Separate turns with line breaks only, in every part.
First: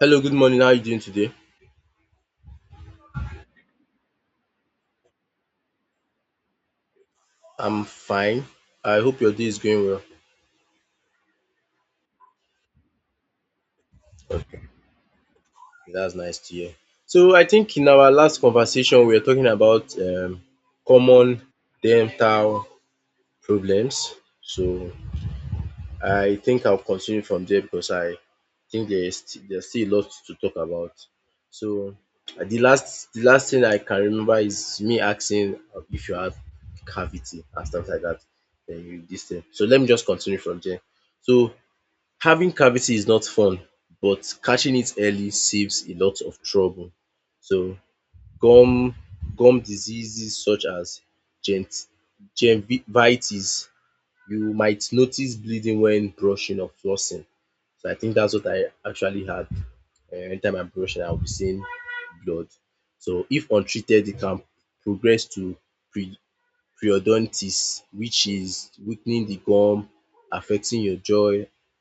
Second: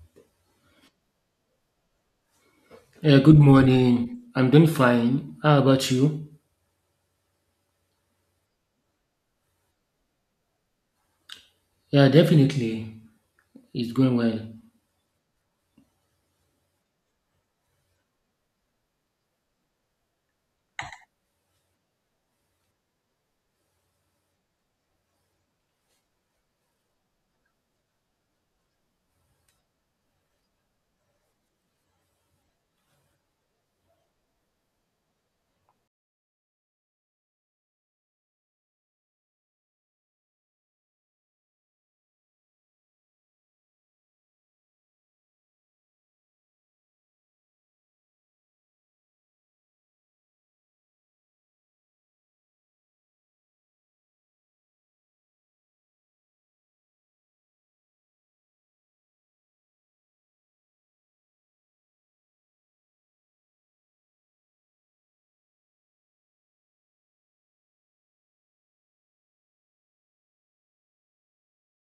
Hello, good morning. How are you doing today?
Yeah, good morning. I'm doing fine. How about you?
I'm fine. I hope your day is going well.
Yeah, definitely. It's going well.
Okay, that's nice to hear. So I think in our last conversation we were talking about common dental problems. So I think I'll continue from there because I think there's still a lot to talk about. So the last thing I can remember is me asking if you have cavity and stuff like that. Then you this thing. So let me just continue from there. So having cavity is not fun, but catching it early saves a lot of trouble. So gum gum diseases such as gent, gingivitis, you might notice bleeding when brushing or flossing. So I think that's what I actually had. Anytime I'm brushing, I'll be seeing blood. So if untreated, it can progress to pre periodontitis, which is weakening the gum, affecting your jaw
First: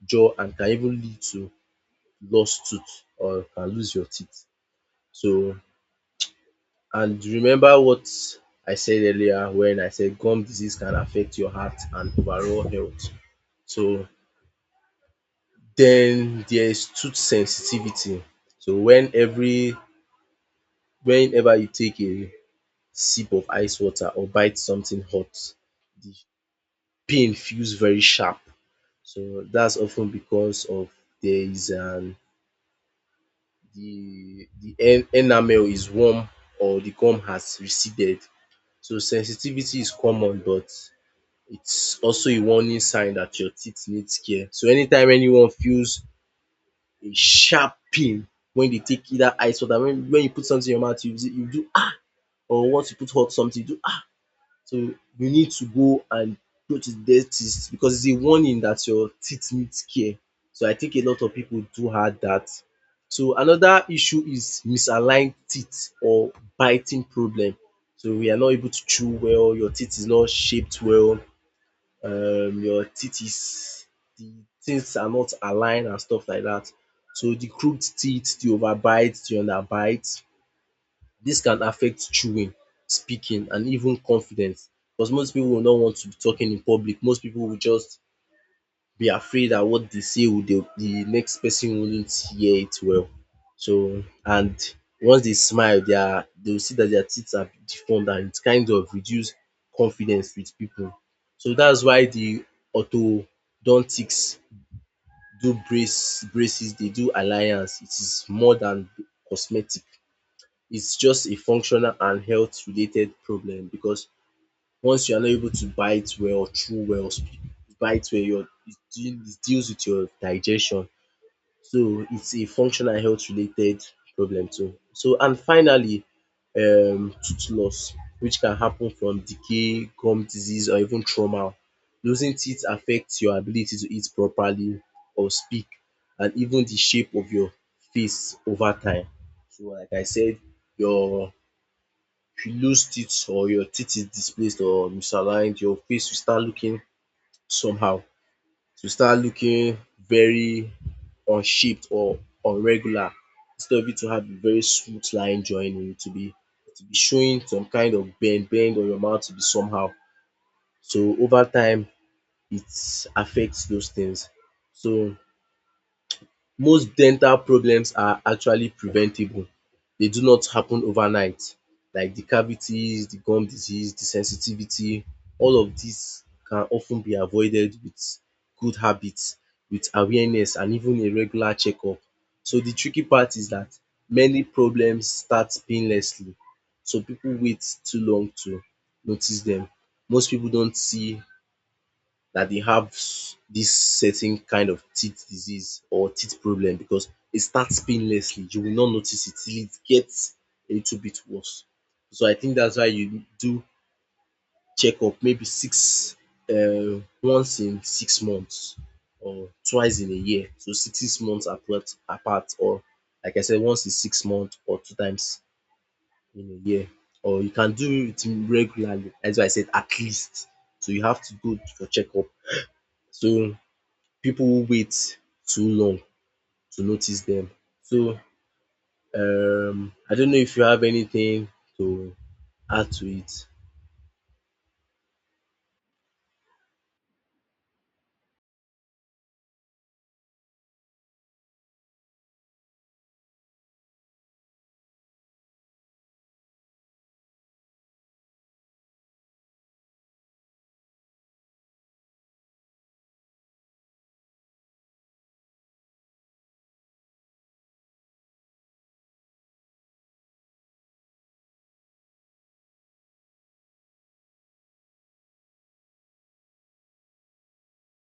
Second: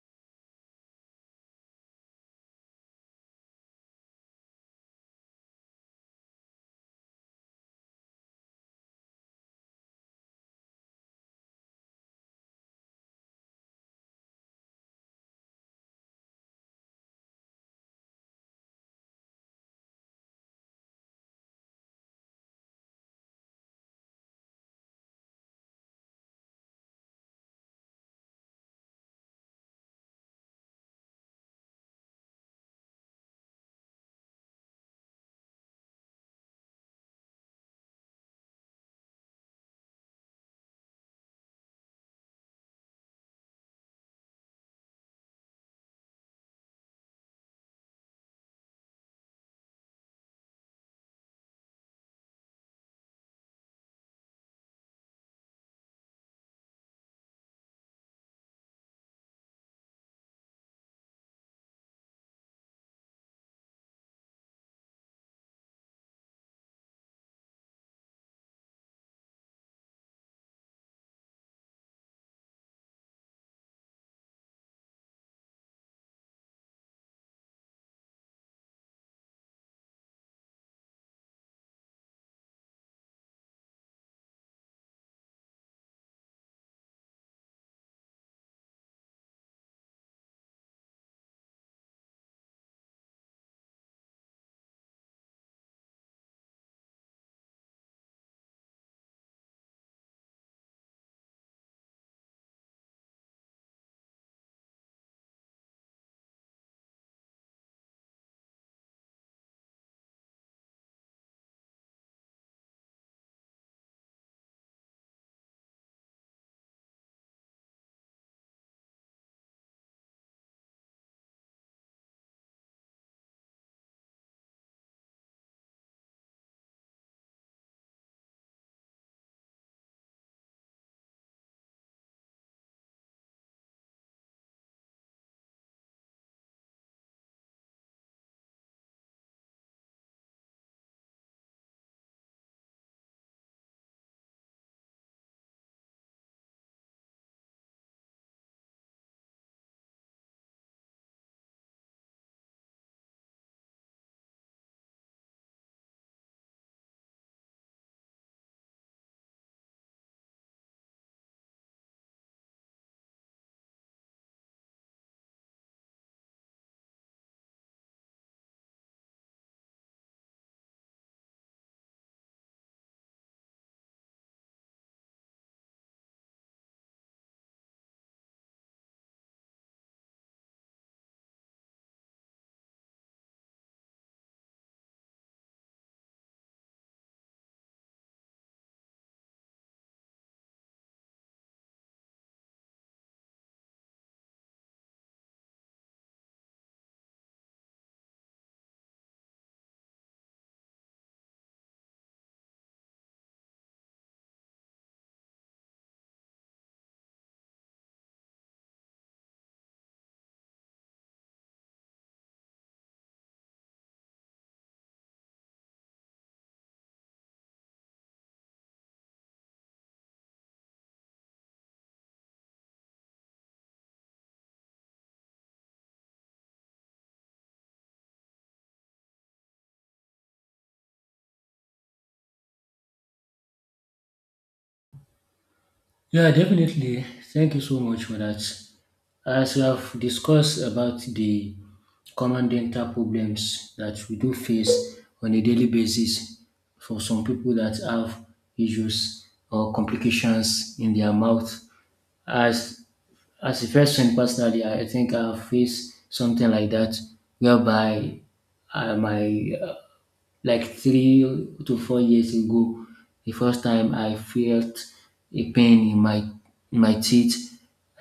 jaw and can even lead to lost tooth or can lose your teeth. So and remember what I said earlier when I said gum disease can affect your heart and overall health. So then there is tooth sensitivity. So when every Whenever you take a sip of ice water or bite something hot, the pain feels very sharp. So that's often because of there is an the enamel is warm or the gum has receded. So sensitivity is common, but it's also a warning sign that your teeth needs care. So anytime anyone feels a sharp pain when they take either ice water, when you put something in your mouth you do ah, or once you put hot something you do, so you need to go to dentist, because it's a warning that your teeth needs care. So I think a lot of people do have that. So another issue is misaligned teeth or biting problem. So we are not able to chew well, your teeth is not shaped well, your teeth is the things are not aligned and stuff like that. So the crooked teeth, the overbite, the underbite, dis can affect chewing, speaking and even confidence, because most pipu will not want to be talking in public. Most pipu will just be afraid dat what dey say will dey de next person wouldn't hear it well. So and once dey smile their dey will see dat their teeth are deformed and it kind of reduce confidence with pipu. So dats why de orthodontics do braces, dey do alliance. It is more than cosmetic. It's just a functional and health related problem, because once you are not able to bite well, chew well, your it deals with your digestion. So it's a functional health related problem too. So and finally tooth loss, which can happen from decay, gum disease or even trauma. Losing teeth affects your ability to eat properly or speak and even the shape of your face over time. So like I said, your If you lose teeth or your teeth is displaced or misaligned, your face will start looking somehow. It will start looking very unshaped or irregular. Instead of it to have a very smooth line joining, it will be showing some kind of bend or your mouth will be somehow. So over time, it affects those things. So most dental problems are actually preventable. They do not happen overnight, like the cavities, the gum disease, the sensitivity. All of these can often be avoided with good habits, with awareness and even a regular checkup. So the tricky part is that many problems start painlessly, so people wait too long to notice them. Most people don't see that they have this certain kind of teeth disease or teeth problem, because it starts painlessly. You will not notice it till it gets a little bit worse. So I think that's why you do checkup maybe six once in 6 months or twice in a year. So six months apart or like I said once in 6 months or two times in a year. Or you can do it regularly. That's why I said at least. So you have to go for checkup. So people wait too long to notice them. So I don't know if you have anything to add to it.
Yeah, definitely. Thank you so much for that. As we have discussed about the common dental problems that we do face on a daily basis for some people that have issues or complications in their mouth. As as a person personally, I think I've faced something like that whereby my like 3 to 4 years ago, the first time I felt a pain in my teeth.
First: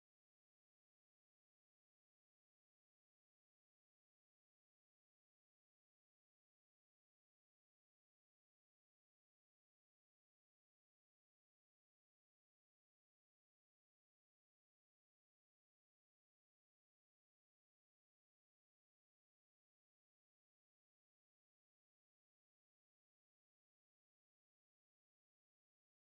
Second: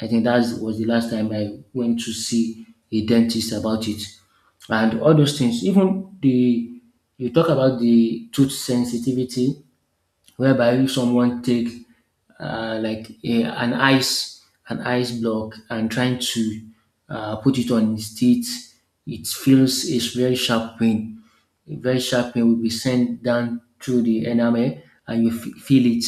I think that was the last time I went to see a dentist about it. And all those things, even the you talk about the tooth sensitivity, whereby if someone take like a, an ice block and trying to put it on his teeth, it feels a very sharp pain will be sent down through the enamel and you feel it.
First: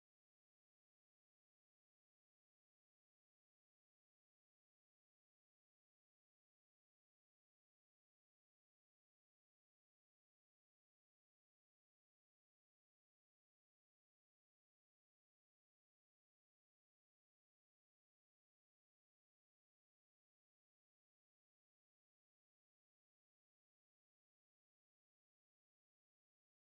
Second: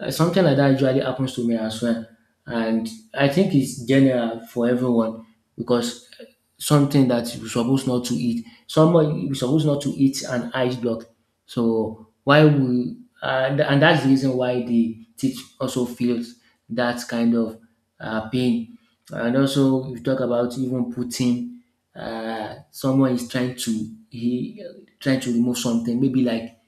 Something like that usually happens to me as well. And I think it's general for everyone because something that you're supposed not to eat, someone you're supposed not to eat an ice block. So why we and that's the reason why the teeth also feels that kind of pain. And also, you talk about even putting someone is trying to he trying to remove something, maybe like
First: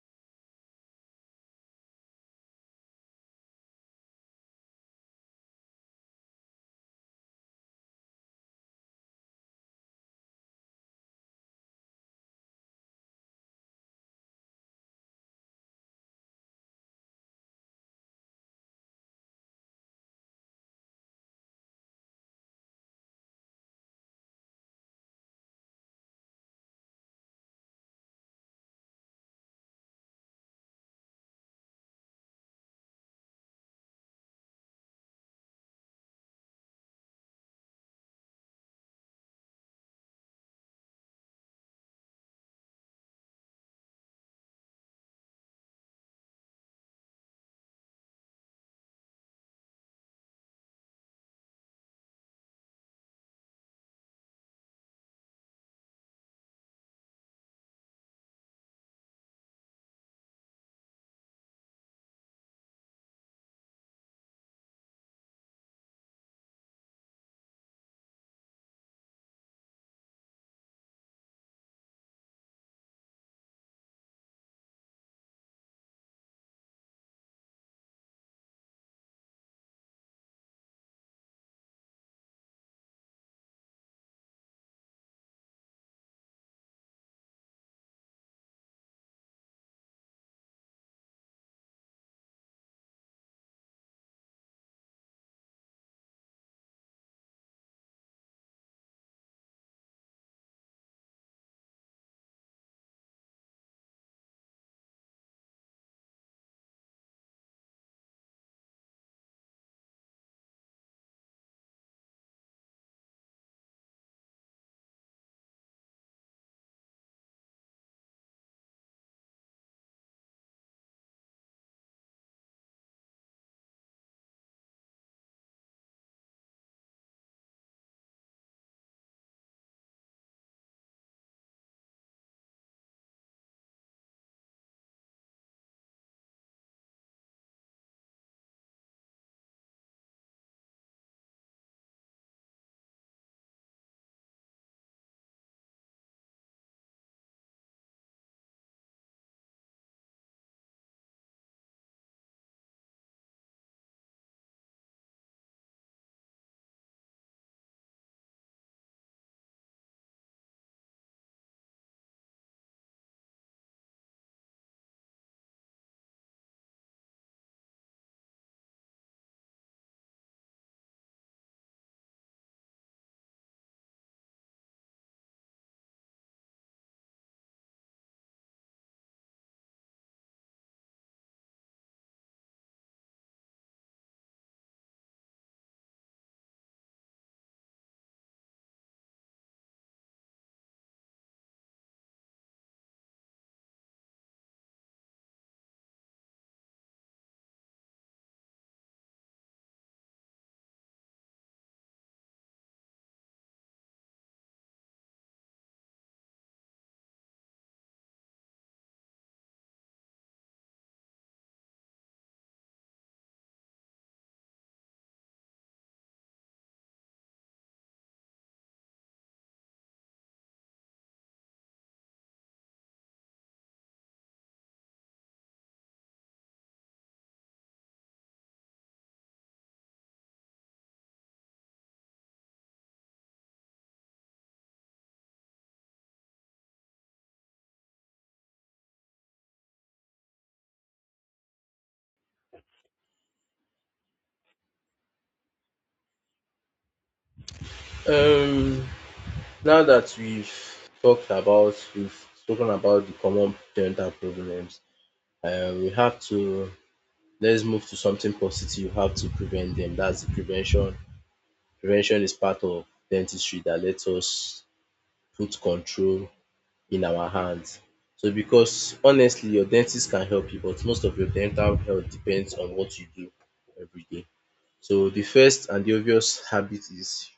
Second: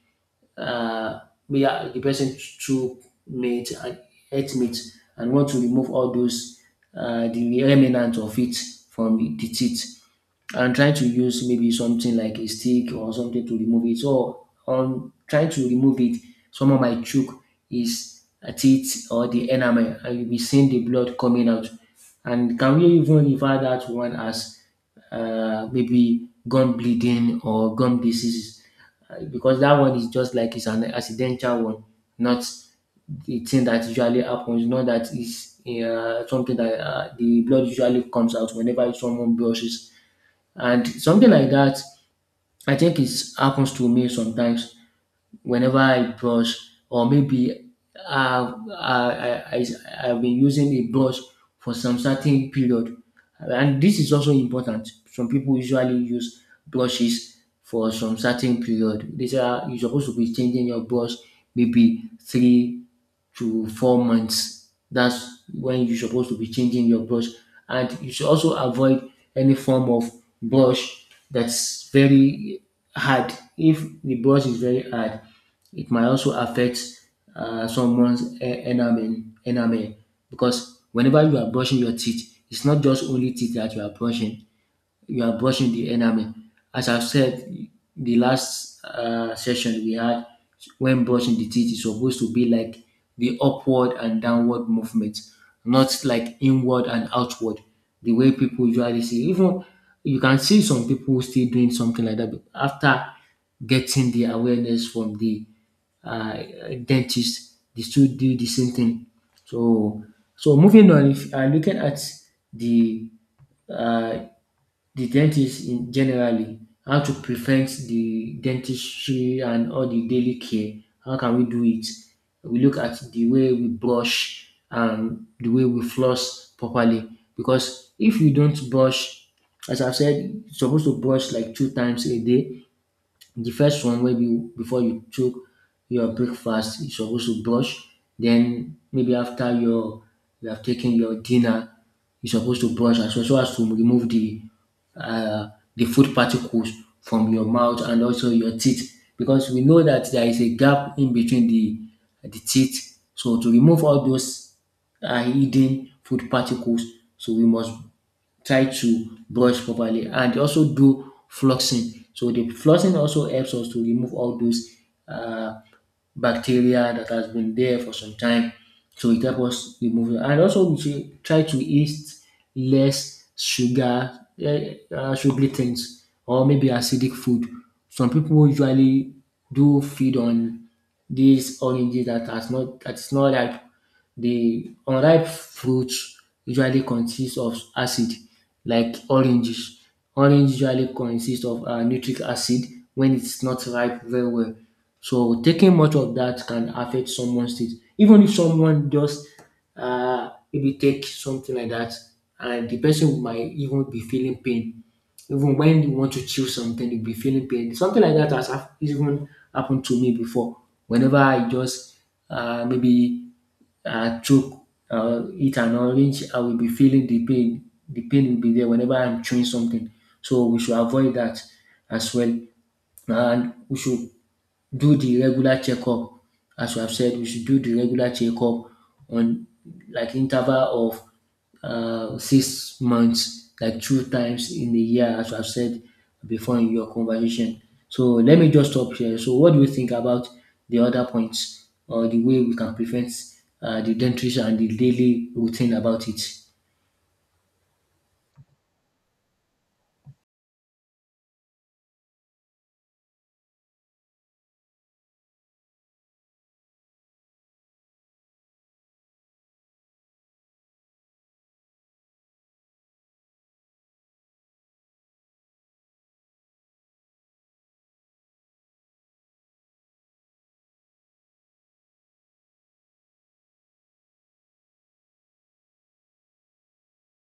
uh, maybe the person threw meat and ate meat and want to remove all those the remnant of it from the teeth. I'm trying to use maybe something like a stick or something to remove it. So on trying to remove it, some of my might is his teeth or the enamel, and you'll be seeing the blood coming out. And can we even refer that one as maybe gum bleeding or gum disease? Because that one is just like it's an accidental one, not the thing that usually happens. Not that it's something that the blood usually comes out whenever someone brushes and something like that, I think it happens to me sometimes whenever I brush or maybe uh, I, I, I, I've been using a brush for some certain period. And this is also important. Some people usually use brushes for some certain period. These are you're supposed to be changing your brush maybe 3 to 4 months. That's when you're supposed to be changing your brush. And you should also avoid any form of brush that's very hard. If the brush is very hard, it might also affect someone's enamel because whenever you are brushing your teeth, it's not just only teeth that you are brushing the enamel. As I've said, the last session we had, when brushing the teeth is supposed to be like the upward and downward movement, not like inward and outward. The way people usually see, even you can see some people still doing something like that, but after getting the awareness from the uh, dentist, they still do the same thing. So, so moving on, if looking at the uh, the dentist in generally, how to prevent the dentistry and all the daily care. How can we do it? We look at the way we brush and the way we floss properly. Because if you don't brush, as I've said, you're supposed to brush like 2 times a day. The first one, maybe before you took your breakfast, you're supposed to brush. Then maybe after you have taken your dinner, you're supposed to brush as well, so as to remove uh, the food particles from your mouth and also your teeth, because we know that there is a gap in between the teeth. So to remove all those are hidden food particles, so we must try to brush properly and also do flossing. So the flossing also helps us to remove all those uh, bacteria that has been there for some time. So it helps us remove it. And also we should try to eat less sugar, sugary things or maybe acidic food. Some people usually do feed on these oranges that has not that's not ripe. The unripe fruits usually consist of acid, like oranges. Orange usually consist of nitric acid when it's not ripe very well. So taking much of that can affect someone's teeth. Even if someone just maybe take something like that, and the person might even be feeling pain. Even when you want to chew something, you'll be feeling pain. Something like that has even happened to me before. Whenever I just maybe choke eat an orange, I will be feeling the pain. The pain will be there whenever I'm chewing something. So we should avoid that as well. And we should do the regular checkup. As you have said, we should do the regular checkup on like interval of 6 months, like 2 times in a year, as you have said before in your conversation. So let me just stop here. So what do you think about the other points or the way we can prevent the dentist and the daily routine about it?
Um Now that we've spoken about the common parental problems, we have to let's move to something positive. You have to prevent them. That's the prevention. Prevention is part of dentistry that lets us put control in our hands. So because honestly your dentist can help you, but most of your dental health depends on what you do everyday. So the first and the obvious habit is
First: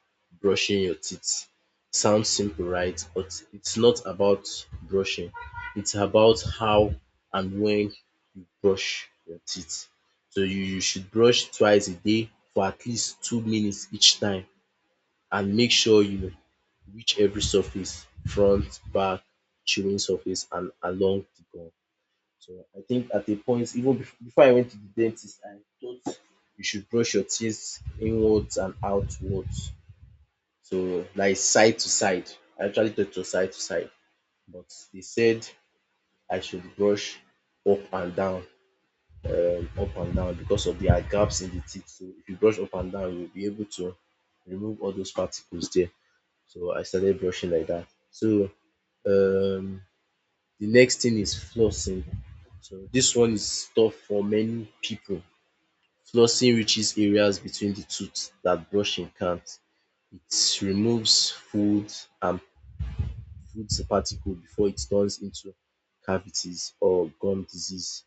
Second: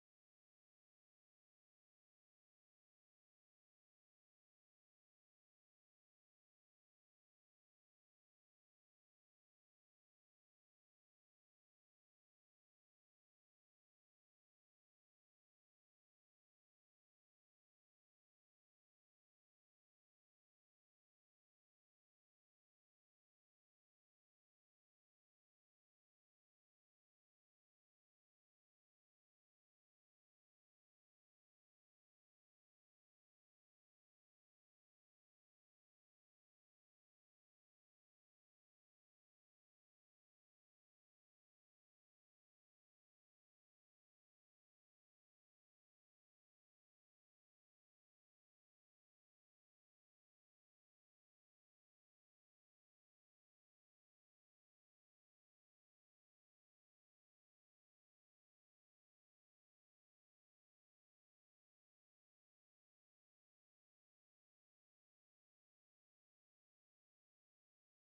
brushing your teeth. Sounds simple, right? But it's not about brushing, it's about how and when you brush your teeth. So you should brush twice a day for at least 2 minutes each time and make sure you reach every surface, front, back, chewing surface and along the gum. So I think at a point, even before I went to the dentist, I thought you should brush your teeth inwards and outwards. So like side to side. I actually thought it was side to side, but they said I should brush up and down, up and down, because of the gaps in the teeth. So if you brush up and down, you'll be able to remove all those particles there. So I started brushing like that. So um the next thing is flossing. So this one is tough for many people. Flossing reaches areas between the tooth that brushing can't. It removes food and food particles before it turns into cavities or gum disease.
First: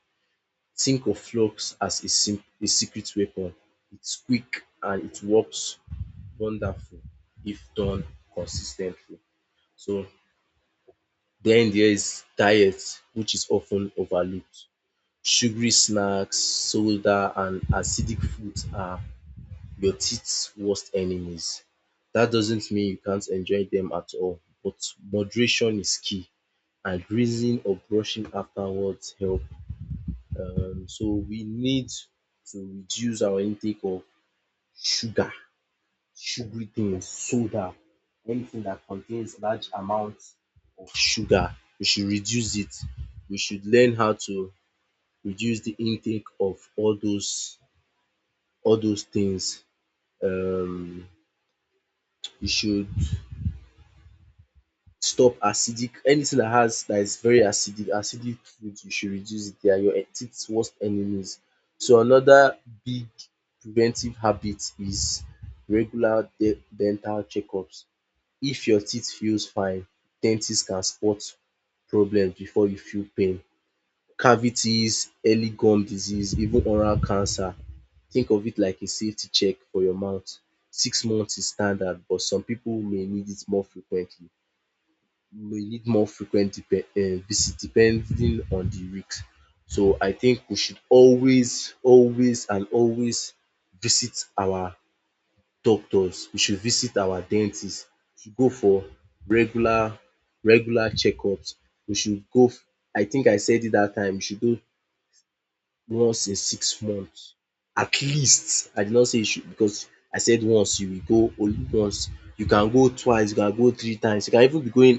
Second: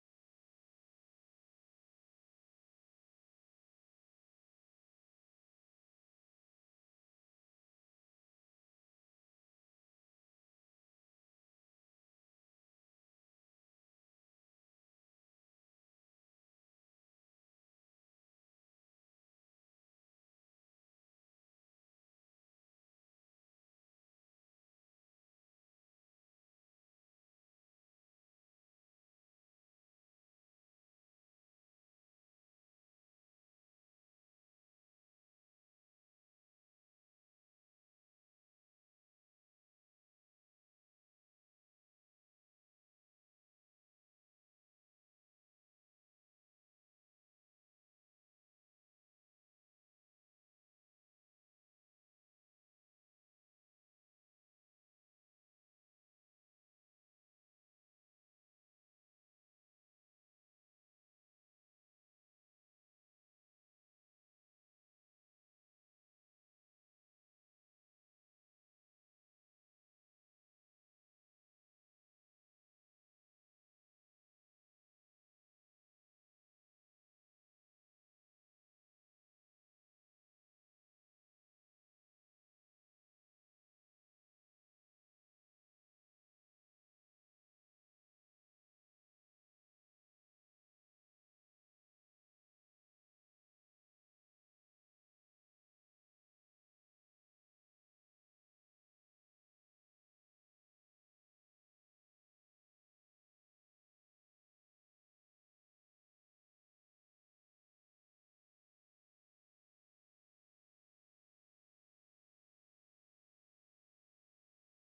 Think of floss as a secret weapon. It's quick and it works wonderful if done consistently. So then there is diet, which is often overlooked. Sugary snacks, soda, and acidic foods are your teeth's worst enemies. That doesn't mean you can't enjoy them at all, but moderation is key and reason of brushing afterwards help. So we need to reduce our intake of sugar sugary things, soda, anything that contains large amounts of sugar, we should reduce it. We should learn how to reduce the intake of all those things. Um we should stop acidic, anything that is very acidic foods, you should reduce it. They are your teeth's worst enemies. So another big preventive habit is regular de dental checkups. If your teeth feels fine, dentists can spot problem before you feel pain. Cavities, early gum disease, even oral cancer. Think of it like a safety check for your mouth. 6 months is standard, but some people may need it more frequently, may need more frequent visit depending on the risk. So I think we should always, always and always visit our doctors, we should visit our dentist, we should go for regular regular checkups. We should go f- I think I said it that time, we should go once in 6 months at least. I did not say you should, because I said once you will go only once. You can go twice, you can go three times, you can even be going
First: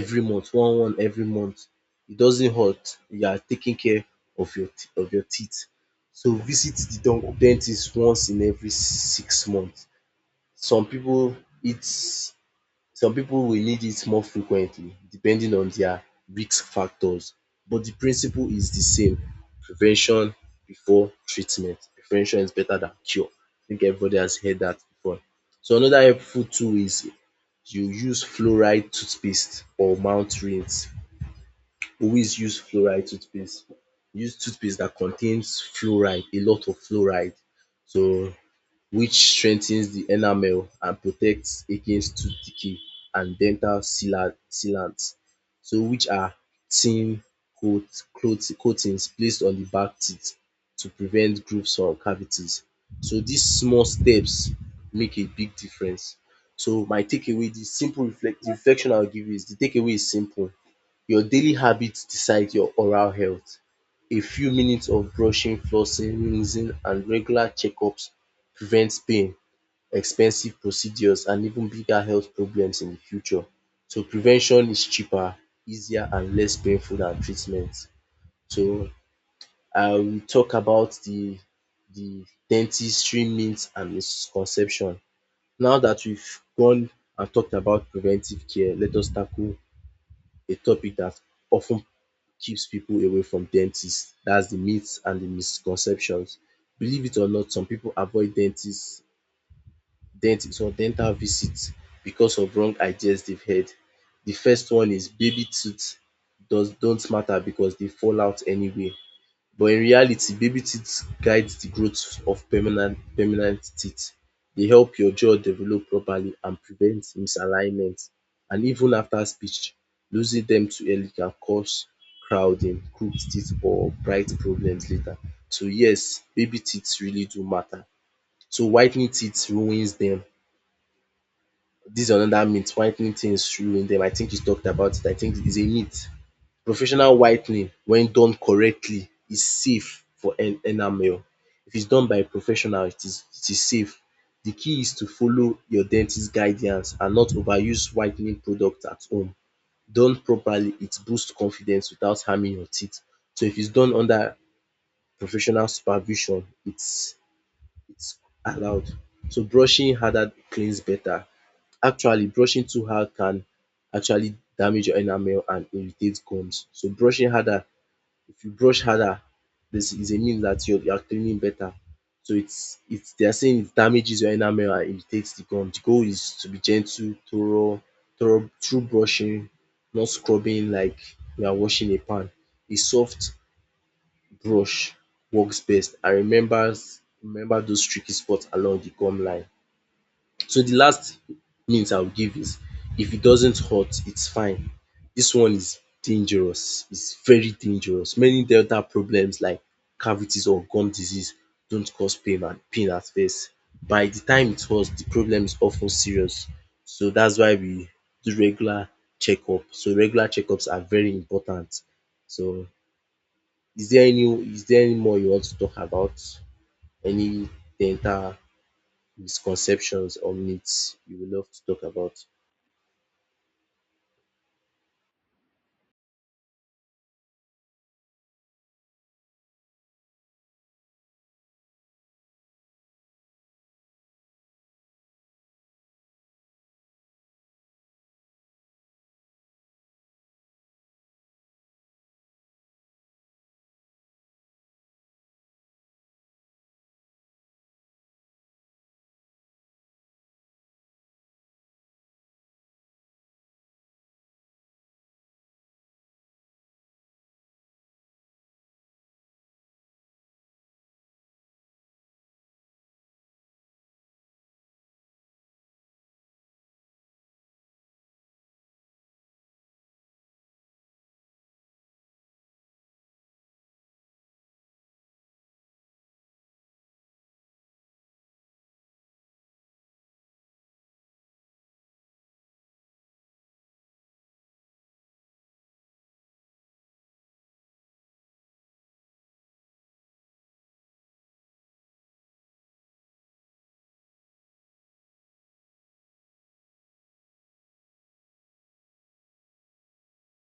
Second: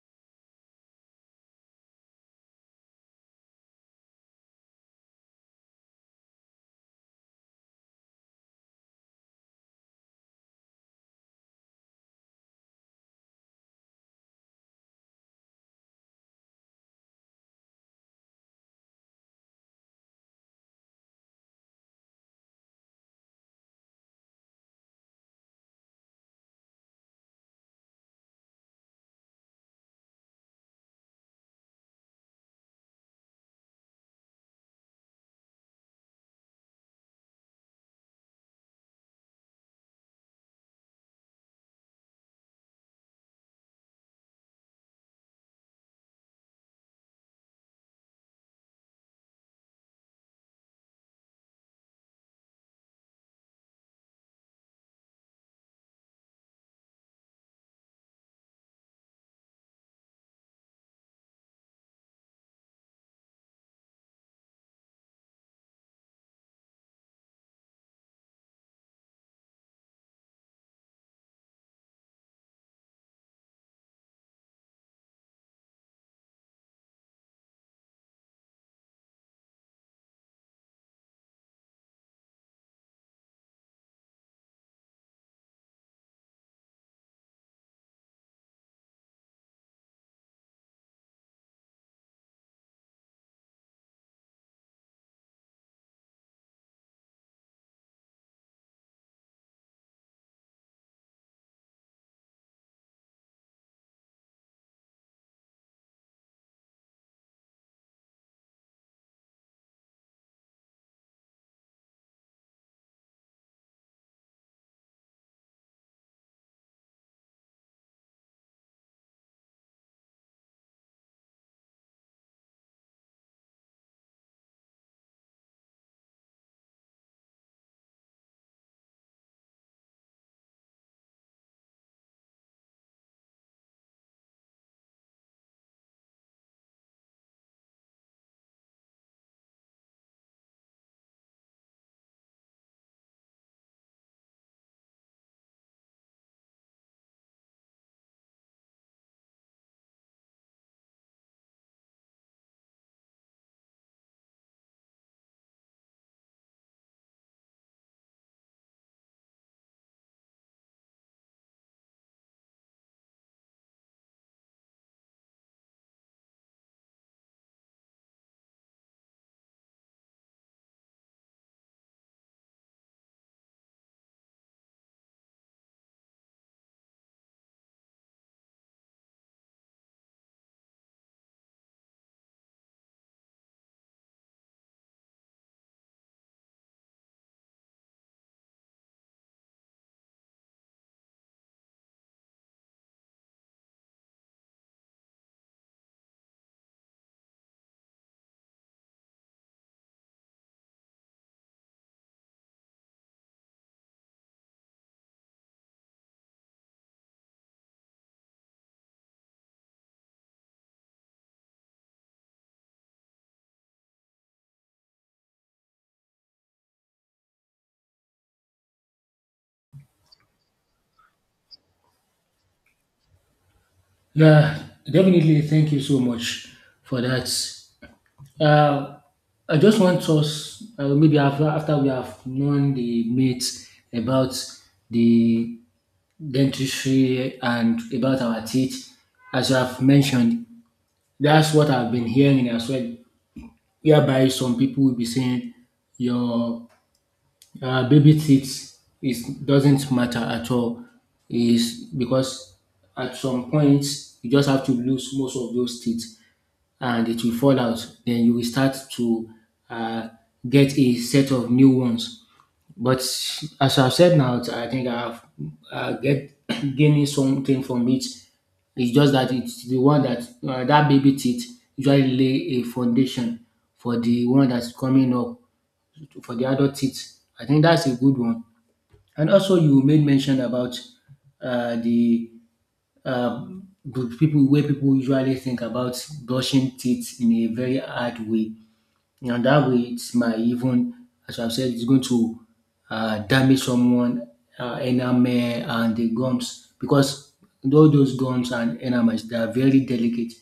every month, one every month. It doesn't hurt. You are taking care of of your teeth. So visit the dentist once in every 6 months. Some people, eat some people will need it more frequently depending on their risk factors, but the principle is the same. Prevention before treatment. Prevention is better than cure. I think everybody has heard that before. So another helpful tool is you use fluoride toothpaste or mouth rinse. Always use fluoride toothpaste. Use toothpaste that contains fluoride, a lot of fluoride. So which strengthens the enamel and protects against tooth decay and dental sealants. So which are thin coat coatings placed on the back teeth to prevent grooves from cavities. So these small steps make a big difference. So my takeaway, the simple reflect the reflection I will give you is the takeaway is simple. Your daily habits decide your oral health. A few minutes of brushing, flossing, rinsing and regular checkups prevents pain, expensive procedures and even bigger health problems in the future. So prevention is cheaper, easier and less painful than treatment. So I will talk about the dentistry myths and misconception. Now that we've gone and talked about preventive care, let us tackle a topic that often keeps people away from dentists. That's the myths and the misconceptions. Believe it or not, some people avoid dentists. Dentist or dental visit because of wrong ideas they've heard. The first one is baby teeth does don't matter because they fall out anyway. But in reality, baby teeth guides the growth of permanent teeth. They help your jaw develop properly and prevent misalignment and even after speech losing them too early can cause crowding, crooked teeth or bright problems later. So yes, baby teeth really do matter. So whitening teeth ruins them, this is another myth, whitening things through them. I think you talked about it. I think it's a myth. Professional whitening when done correctly is safe for enamel. If it's done by a professional, it is safe. The key is to follow your dentist guidance and not overuse whitening product at home. Done properly, it boosts confidence without harming your teeth. So if it's done under professional supervision, it's allowed. So brushing harder cleans better. Actually, brushing too hard can actually damage your enamel and irritate gums. So brushing harder, if you brush harder, this is a mean that you are cleaning better. So it's they are saying it damages your enamel and irritates the gum. The goal is to be gentle, thorough through brushing, not scrubbing like you are washing a pan. A soft brush works best and remember those tricky spots along the gum line. So the last hint I will give is if it doesn't hurt, it's fine. This one is dangerous, it's very dangerous. Many dental problems like cavities or gum disease don't cause pain at first. By the time it hurts, the problem is of ten serious. So that's why we do regular checkup. So regular checkups are very important. So is there any is there any more you want to talk about? Any dental misconceptions or myths you would love to talk about?
Yeah, definitely. Thank you so much for that. Uh, I just want us, maybe after we have known the myths about the dentistry and about our teeth, as you have mentioned, that's what I've been hearing as well. Whereby some people will be saying your baby teeth is doesn't matter at all, is because at some point you just have to lose most of those teeth and it will fall out. Then you will start to uh, get a set of new ones. But as I've said now, I think I've get gaining something from it. It's just that it's the one that baby teeth usually lay a foundation for the one that's coming up, for the adult teeth. I think that's a good one. And also, you made mention about uh, the the people, where people usually think about brushing teeth in a very hard way. And that way, it might even, as I've said, it's going to damage someone enamel and the gums, because all those gums and enamels, they are very delicate.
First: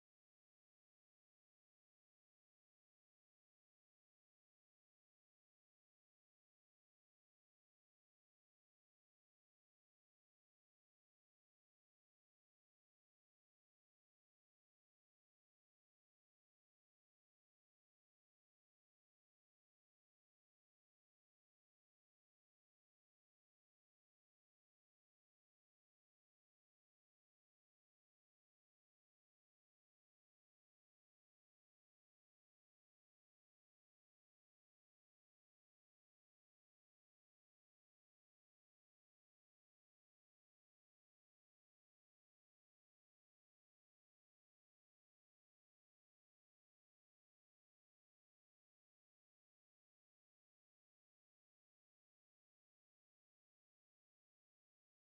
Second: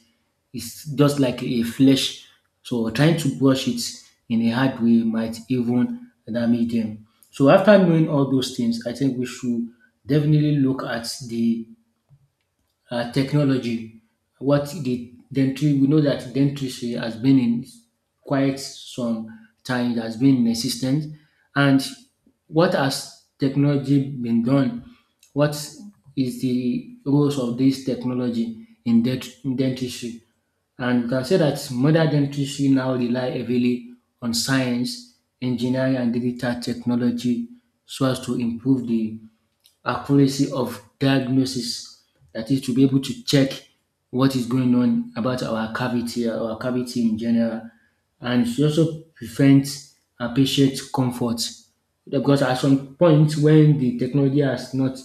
It's just like a flesh. So trying to brush it in a hard way might even damage them. So after knowing all those things, I think we should definitely look at the technology. What the dentistry, we know that dentistry has been in quite some time, it has been in existence. And what has technology been done? What is the roles of this technology in dentistry? And we can say that modern dentistry now rely heavily on science, engineering, and digital technology, so as to improve the accuracy of diagnosis, that is to be able to check what is going on about our cavity, in general. And she also prevents a patient comfort, because at some point when the technology has not,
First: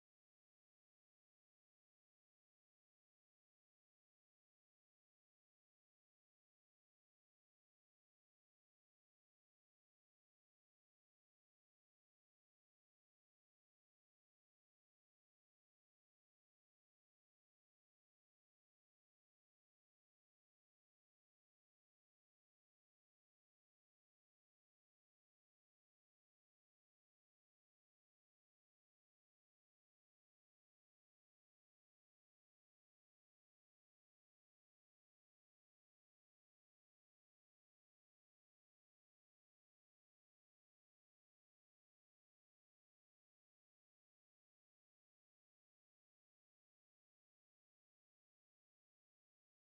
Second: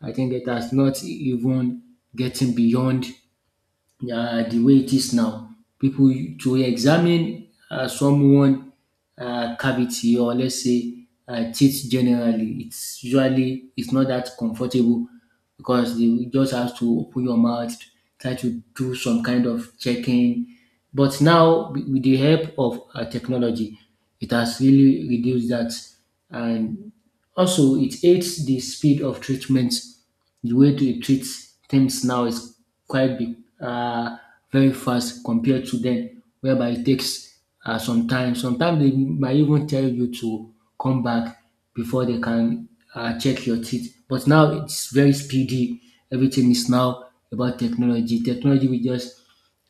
I think it has not even getting beyond the way it is now. People to examine someone cavity, or let's say teeth generally, it's usually it's not that comfortable because you just have to open your mouth, try to do some kind of checking. But now with the help of technology, it has really reduced that. And also, it aids the speed of treatments. The way to treat things now is quite big, very fast compared to then, whereby it takes some time. Sometimes they might even tell you to come back before they can check your teeth. But now it's very speedy. Everything is now about technology. Technology will just,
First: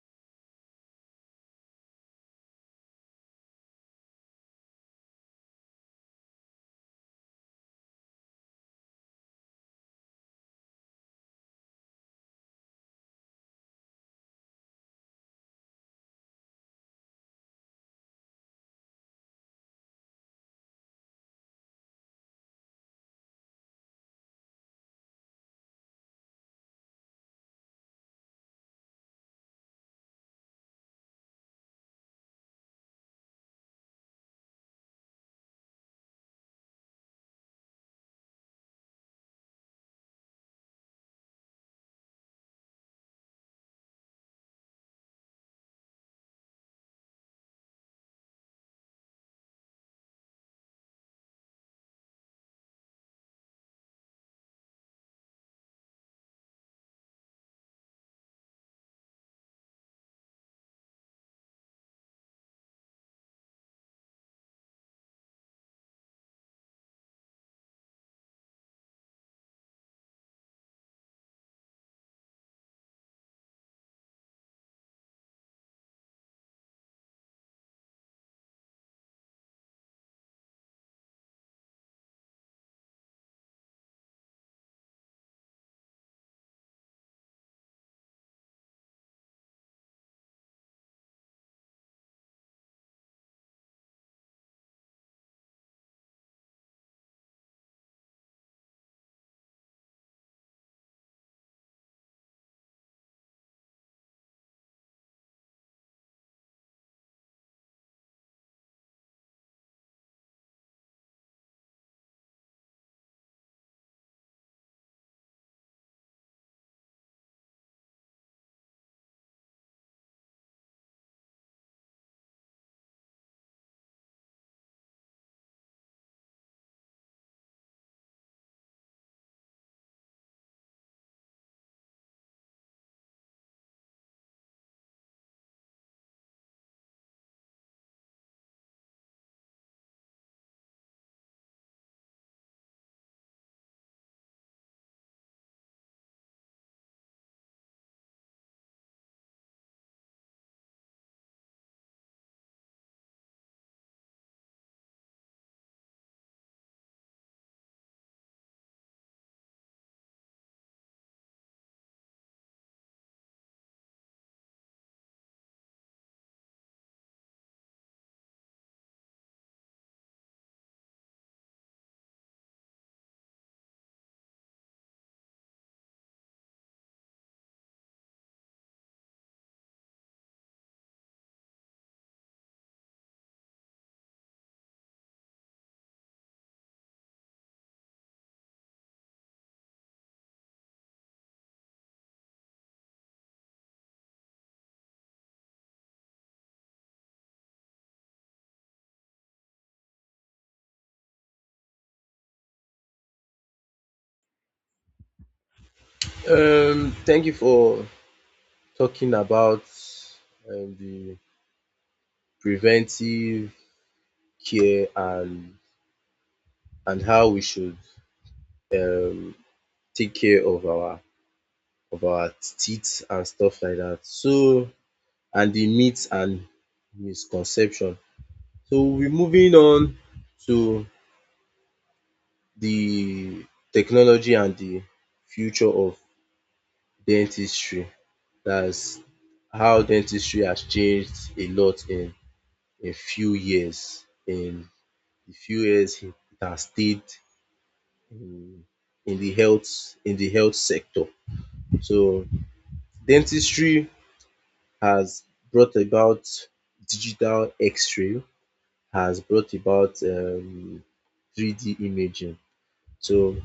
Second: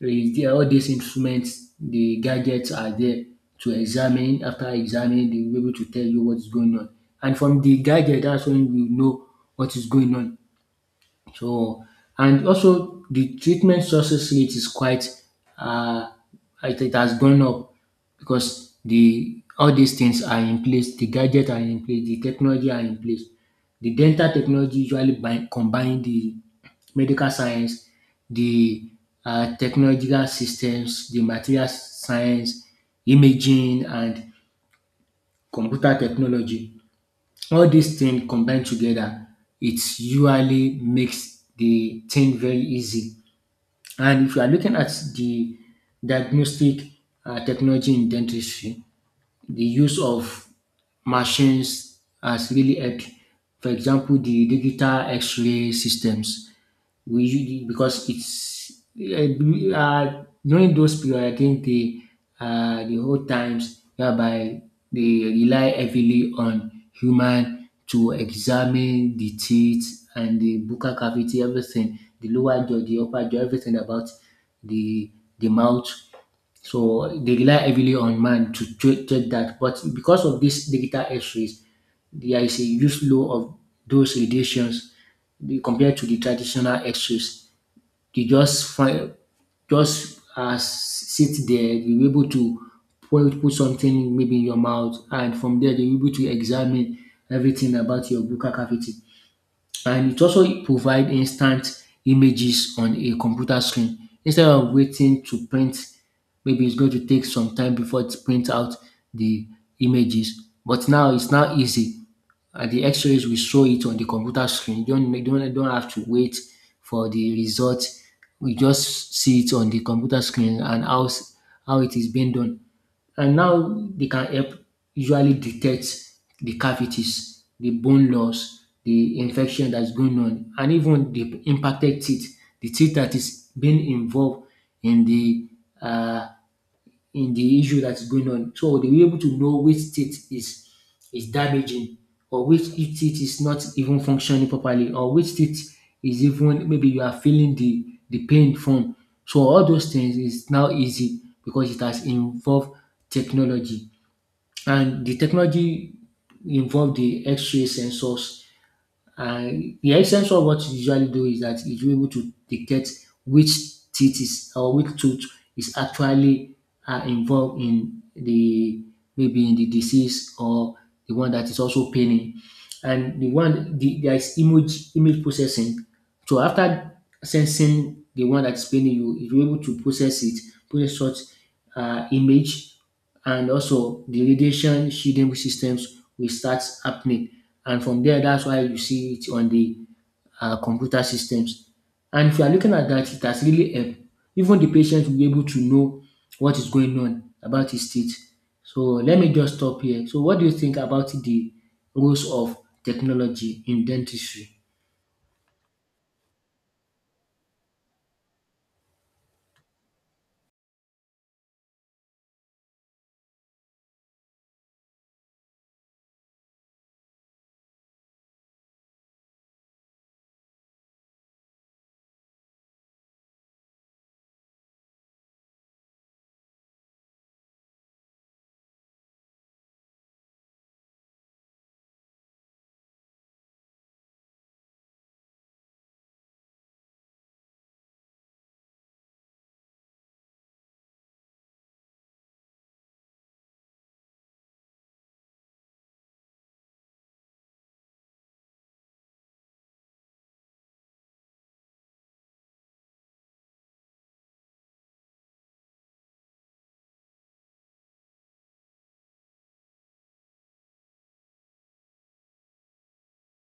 is there, all these instruments, the gadgets are there to examine. After examining, they will be able to tell you what's going on. And from the gadget, that's when you know what is going on. So, and also the treatment success rate is quite, uh, it has gone up, because the all these things are in place, the gadgets are in place, the technology are in place. The dental technology combine the medical science, the technological systems, the material science, imaging, and computer technology. All these things combined together, it usually makes the thing very easy. And if you are looking at the diagnostic technology in dentistry, the use of machines has really helped. For example, the digital X-ray systems, we usually, because it's during those period, I think the whole times whereby they rely heavily on human to examine the teeth and the buccal cavity, everything, the lower jaw, the upper jaw, everything about the the mouth. So they rely heavily on man to check that. But because of this digital X-rays, there is a huge low of those radiations compared to the traditional X-rays. They just find, just sit there, you're able to put something maybe in your mouth, and from there they're able to examine everything about your buccal cavity. And it also provide instant images on a computer screen, instead of waiting to print, maybe it's going to take some time before it prints out the images, but now it's now easy, and the x-rays will show it on the computer screen. You don't have to wait for the result, we just see it on the computer screen and how it is being done. And now they can help usually detect the cavities, the bone loss, the infection that's going on, and even the impacted teeth, the teeth that is being involved in the uh, in the issue that is going on. So they will be able to know which state is damaging, or which state is not even functioning properly, or which state is even maybe you are feeling the pain from. So all those things is now easy because it has involved technology. And the technology involved the X-ray sensors, and the essence of what you usually do is that you're able to detect which teeth is or which tooth is actually involved in the, maybe in the disease, or the one that is also paining. And there is image processing, so after sensing the one that's paining you, you're able to process it, process such image, and also the radiation shielding systems will start happening. And from there, that's why you see it on the computer systems. And if you are looking at that, it has really helped. Even the patient will be able to know what is going on about his teeth. So let me just stop here. So what do you think about the roles of technology in dentistry?
Thank you for talking about the preventive care and how we should um, take care of our teeth and stuff like that. So and the myths and misconception. So we are moving on to the technology and the future of dentistry. That's how dentistry has changed a lot in a few years. In a few years it has stayed in in the health sector. So dentistry has brought about digital x-ray, has brought about three D imaging. So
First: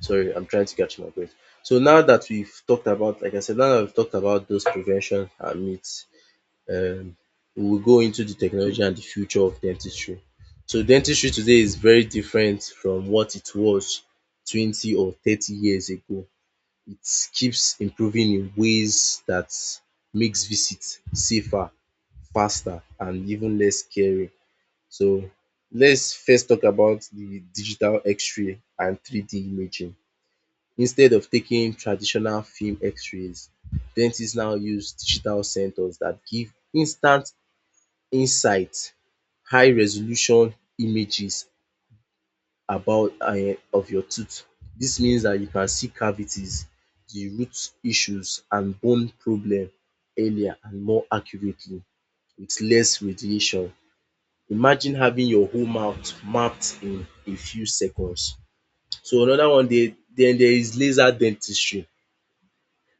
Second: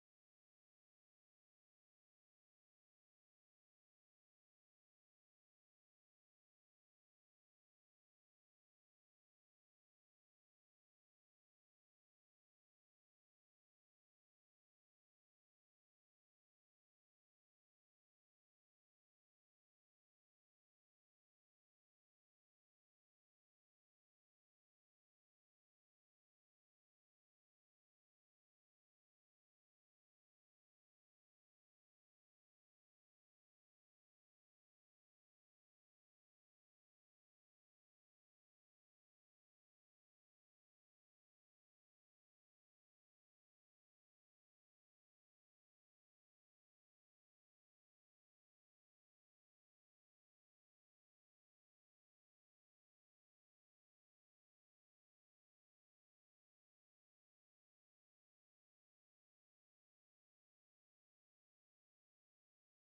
sorry, I'm trying to catch my breath. So now that we've talked about, like I said, now that we've talked about those prevention and myths, um we will go into the technology and the future of dentistry. So dentistry today is very different from what it was 20 or 30 years ago. It keeps improving in ways that makes visit safer, faster and even less scary. So let's first talk about the digital x-ray and three D imaging. Instead of taking traditional film x-rays, dentists now use digital sensors that give instant insight, high resolution images about of your tooth. Dis means dat you can see cavities, the root issues and bone problem earlier and more accurately with less radiation. Imagine having your whole mouth mapped in a few seconds. So another one dey, den there is laser dentistry.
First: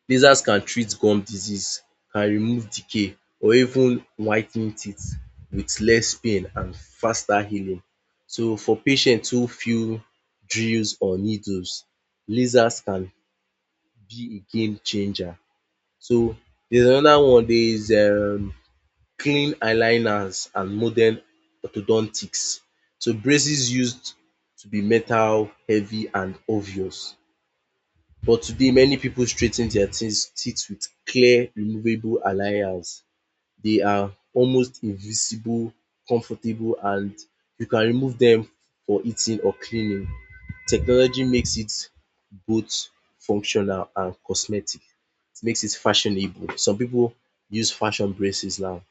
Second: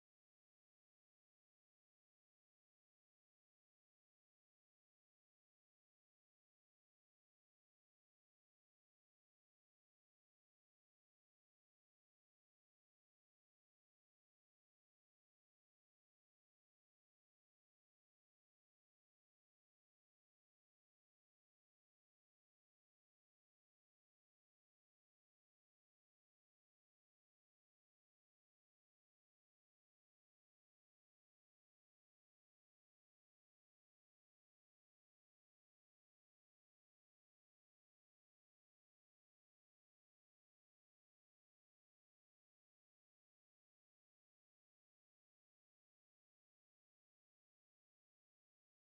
Lasers can treat gum disease, can remove decay or even white ten teeth with less pain and faster healing. So for patient who feel drills or needles, lasers can be a game changer. So there's another one, there is clean aligners and modern orthodontics. So braces used to be metal, heavy and obvious. But today, many people straighten their teeth with clear, removable aligners. They are almost invisible, comfortable, and you can remove them for eating or cleaning. Technology makes it both functional and cosmetic. It makes it fashionable. Some people use fashion braces now.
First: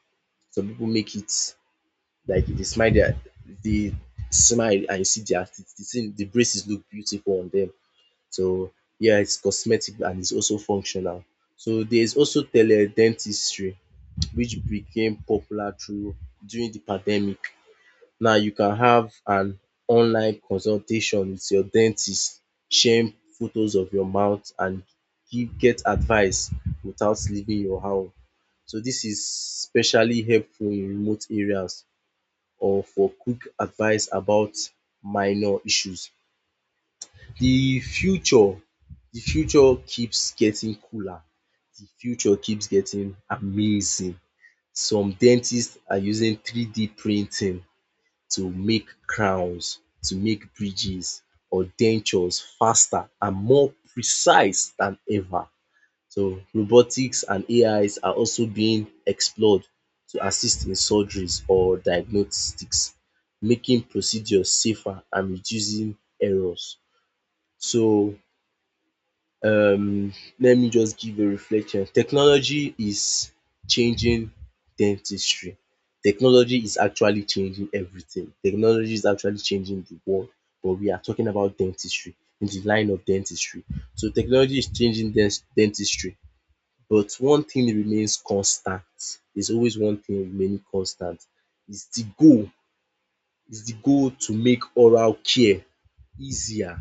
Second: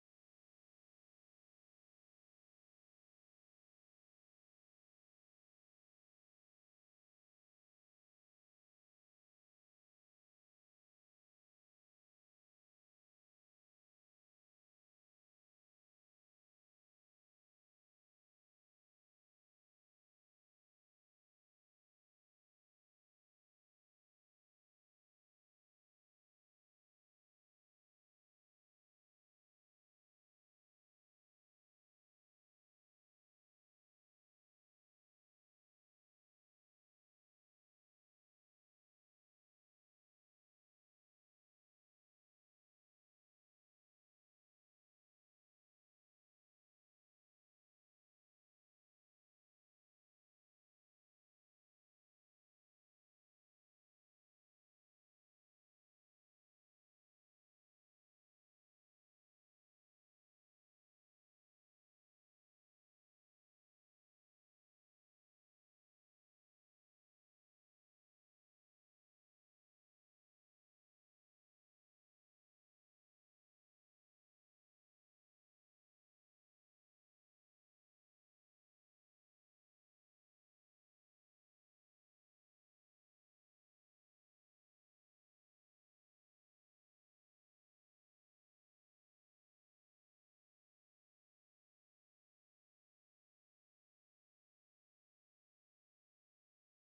Some people make it like if they smile their they smile and you see their teeth, the thing the braces look beautiful on them. So yeah, it's cosmetic and it's also functional. So there's also tele-dentistry which became popular through during the pandemic. Now you can have an online consultation with your dentist, sharing photos of your mouth and give get advice without leaving your home. So this is especially helpful in remote areas or for quick advice about minor issues. The future, the future keeps getting cooler, the future keeps getting amazing. Some dentists are using three D printing to make crowns, to make bridges or dentures faster and more precise than ever. So robotics and AIs are also being explored to assist in surgeries or diagnostics, making procedures safer and reducing errors. So um let me just give a reflection. Technology is changing dentistry. Technology is actually changing everything. Technology is actually changing the world but we are talking about dentistry in the line of dentistry. So technology is changing dentistry but one thing remains constant. There's always one thing remaining constant. It's the goal, it's the goal to make oral care easier,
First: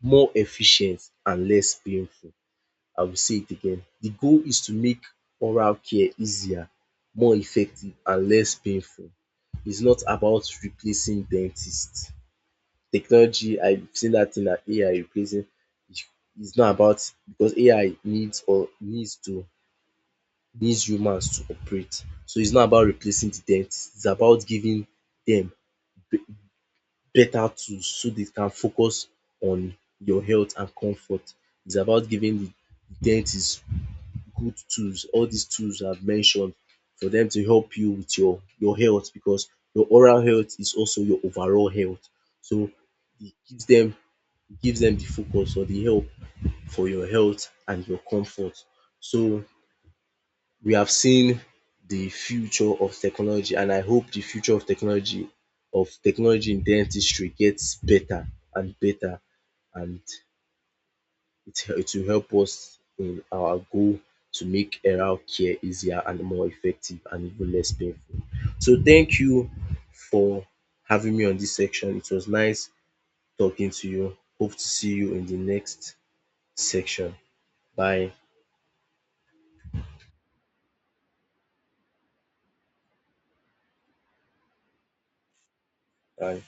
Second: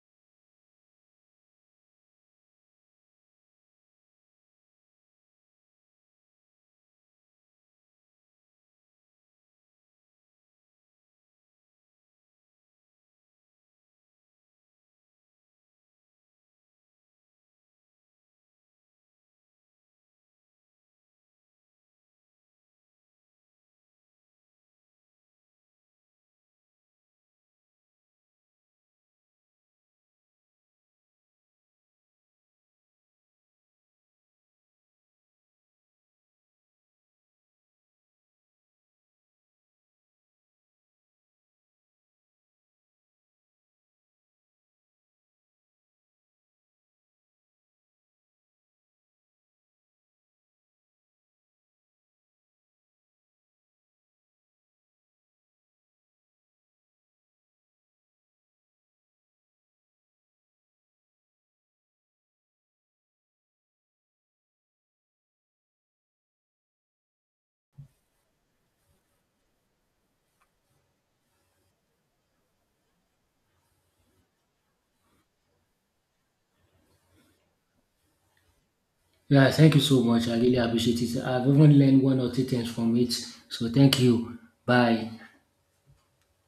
more efficient and less painful. I will say it again. The goal is to make oral care easier, more effective and less painful. It's not about replacing dentists. Technology, I've seen that thing na AI replacing. It's not about, because AI needs or needs humans to operate. So it's not about replacing the dentist. It's about giving dem better tools so they can focus on your health and comfort. It's about giving the dentist good tools, all these tools I've mentioned for them to help you with your health because your oral health is also your overall health. So it gives dem gives them the focus or the help for your health and your comfort. So we have seen the future of technology and I hope the future of technology in dentistry gets better and better and it will help us in our goal to make health care easier and more effective and even less painful. So thank you for having me on this section. It was nice talking to you. Hope to see you in the next section. Bye.
Yeah, thank you so much. I really appreciate it. I've even learned one or two things from it. So thank you. Bye.
Bye.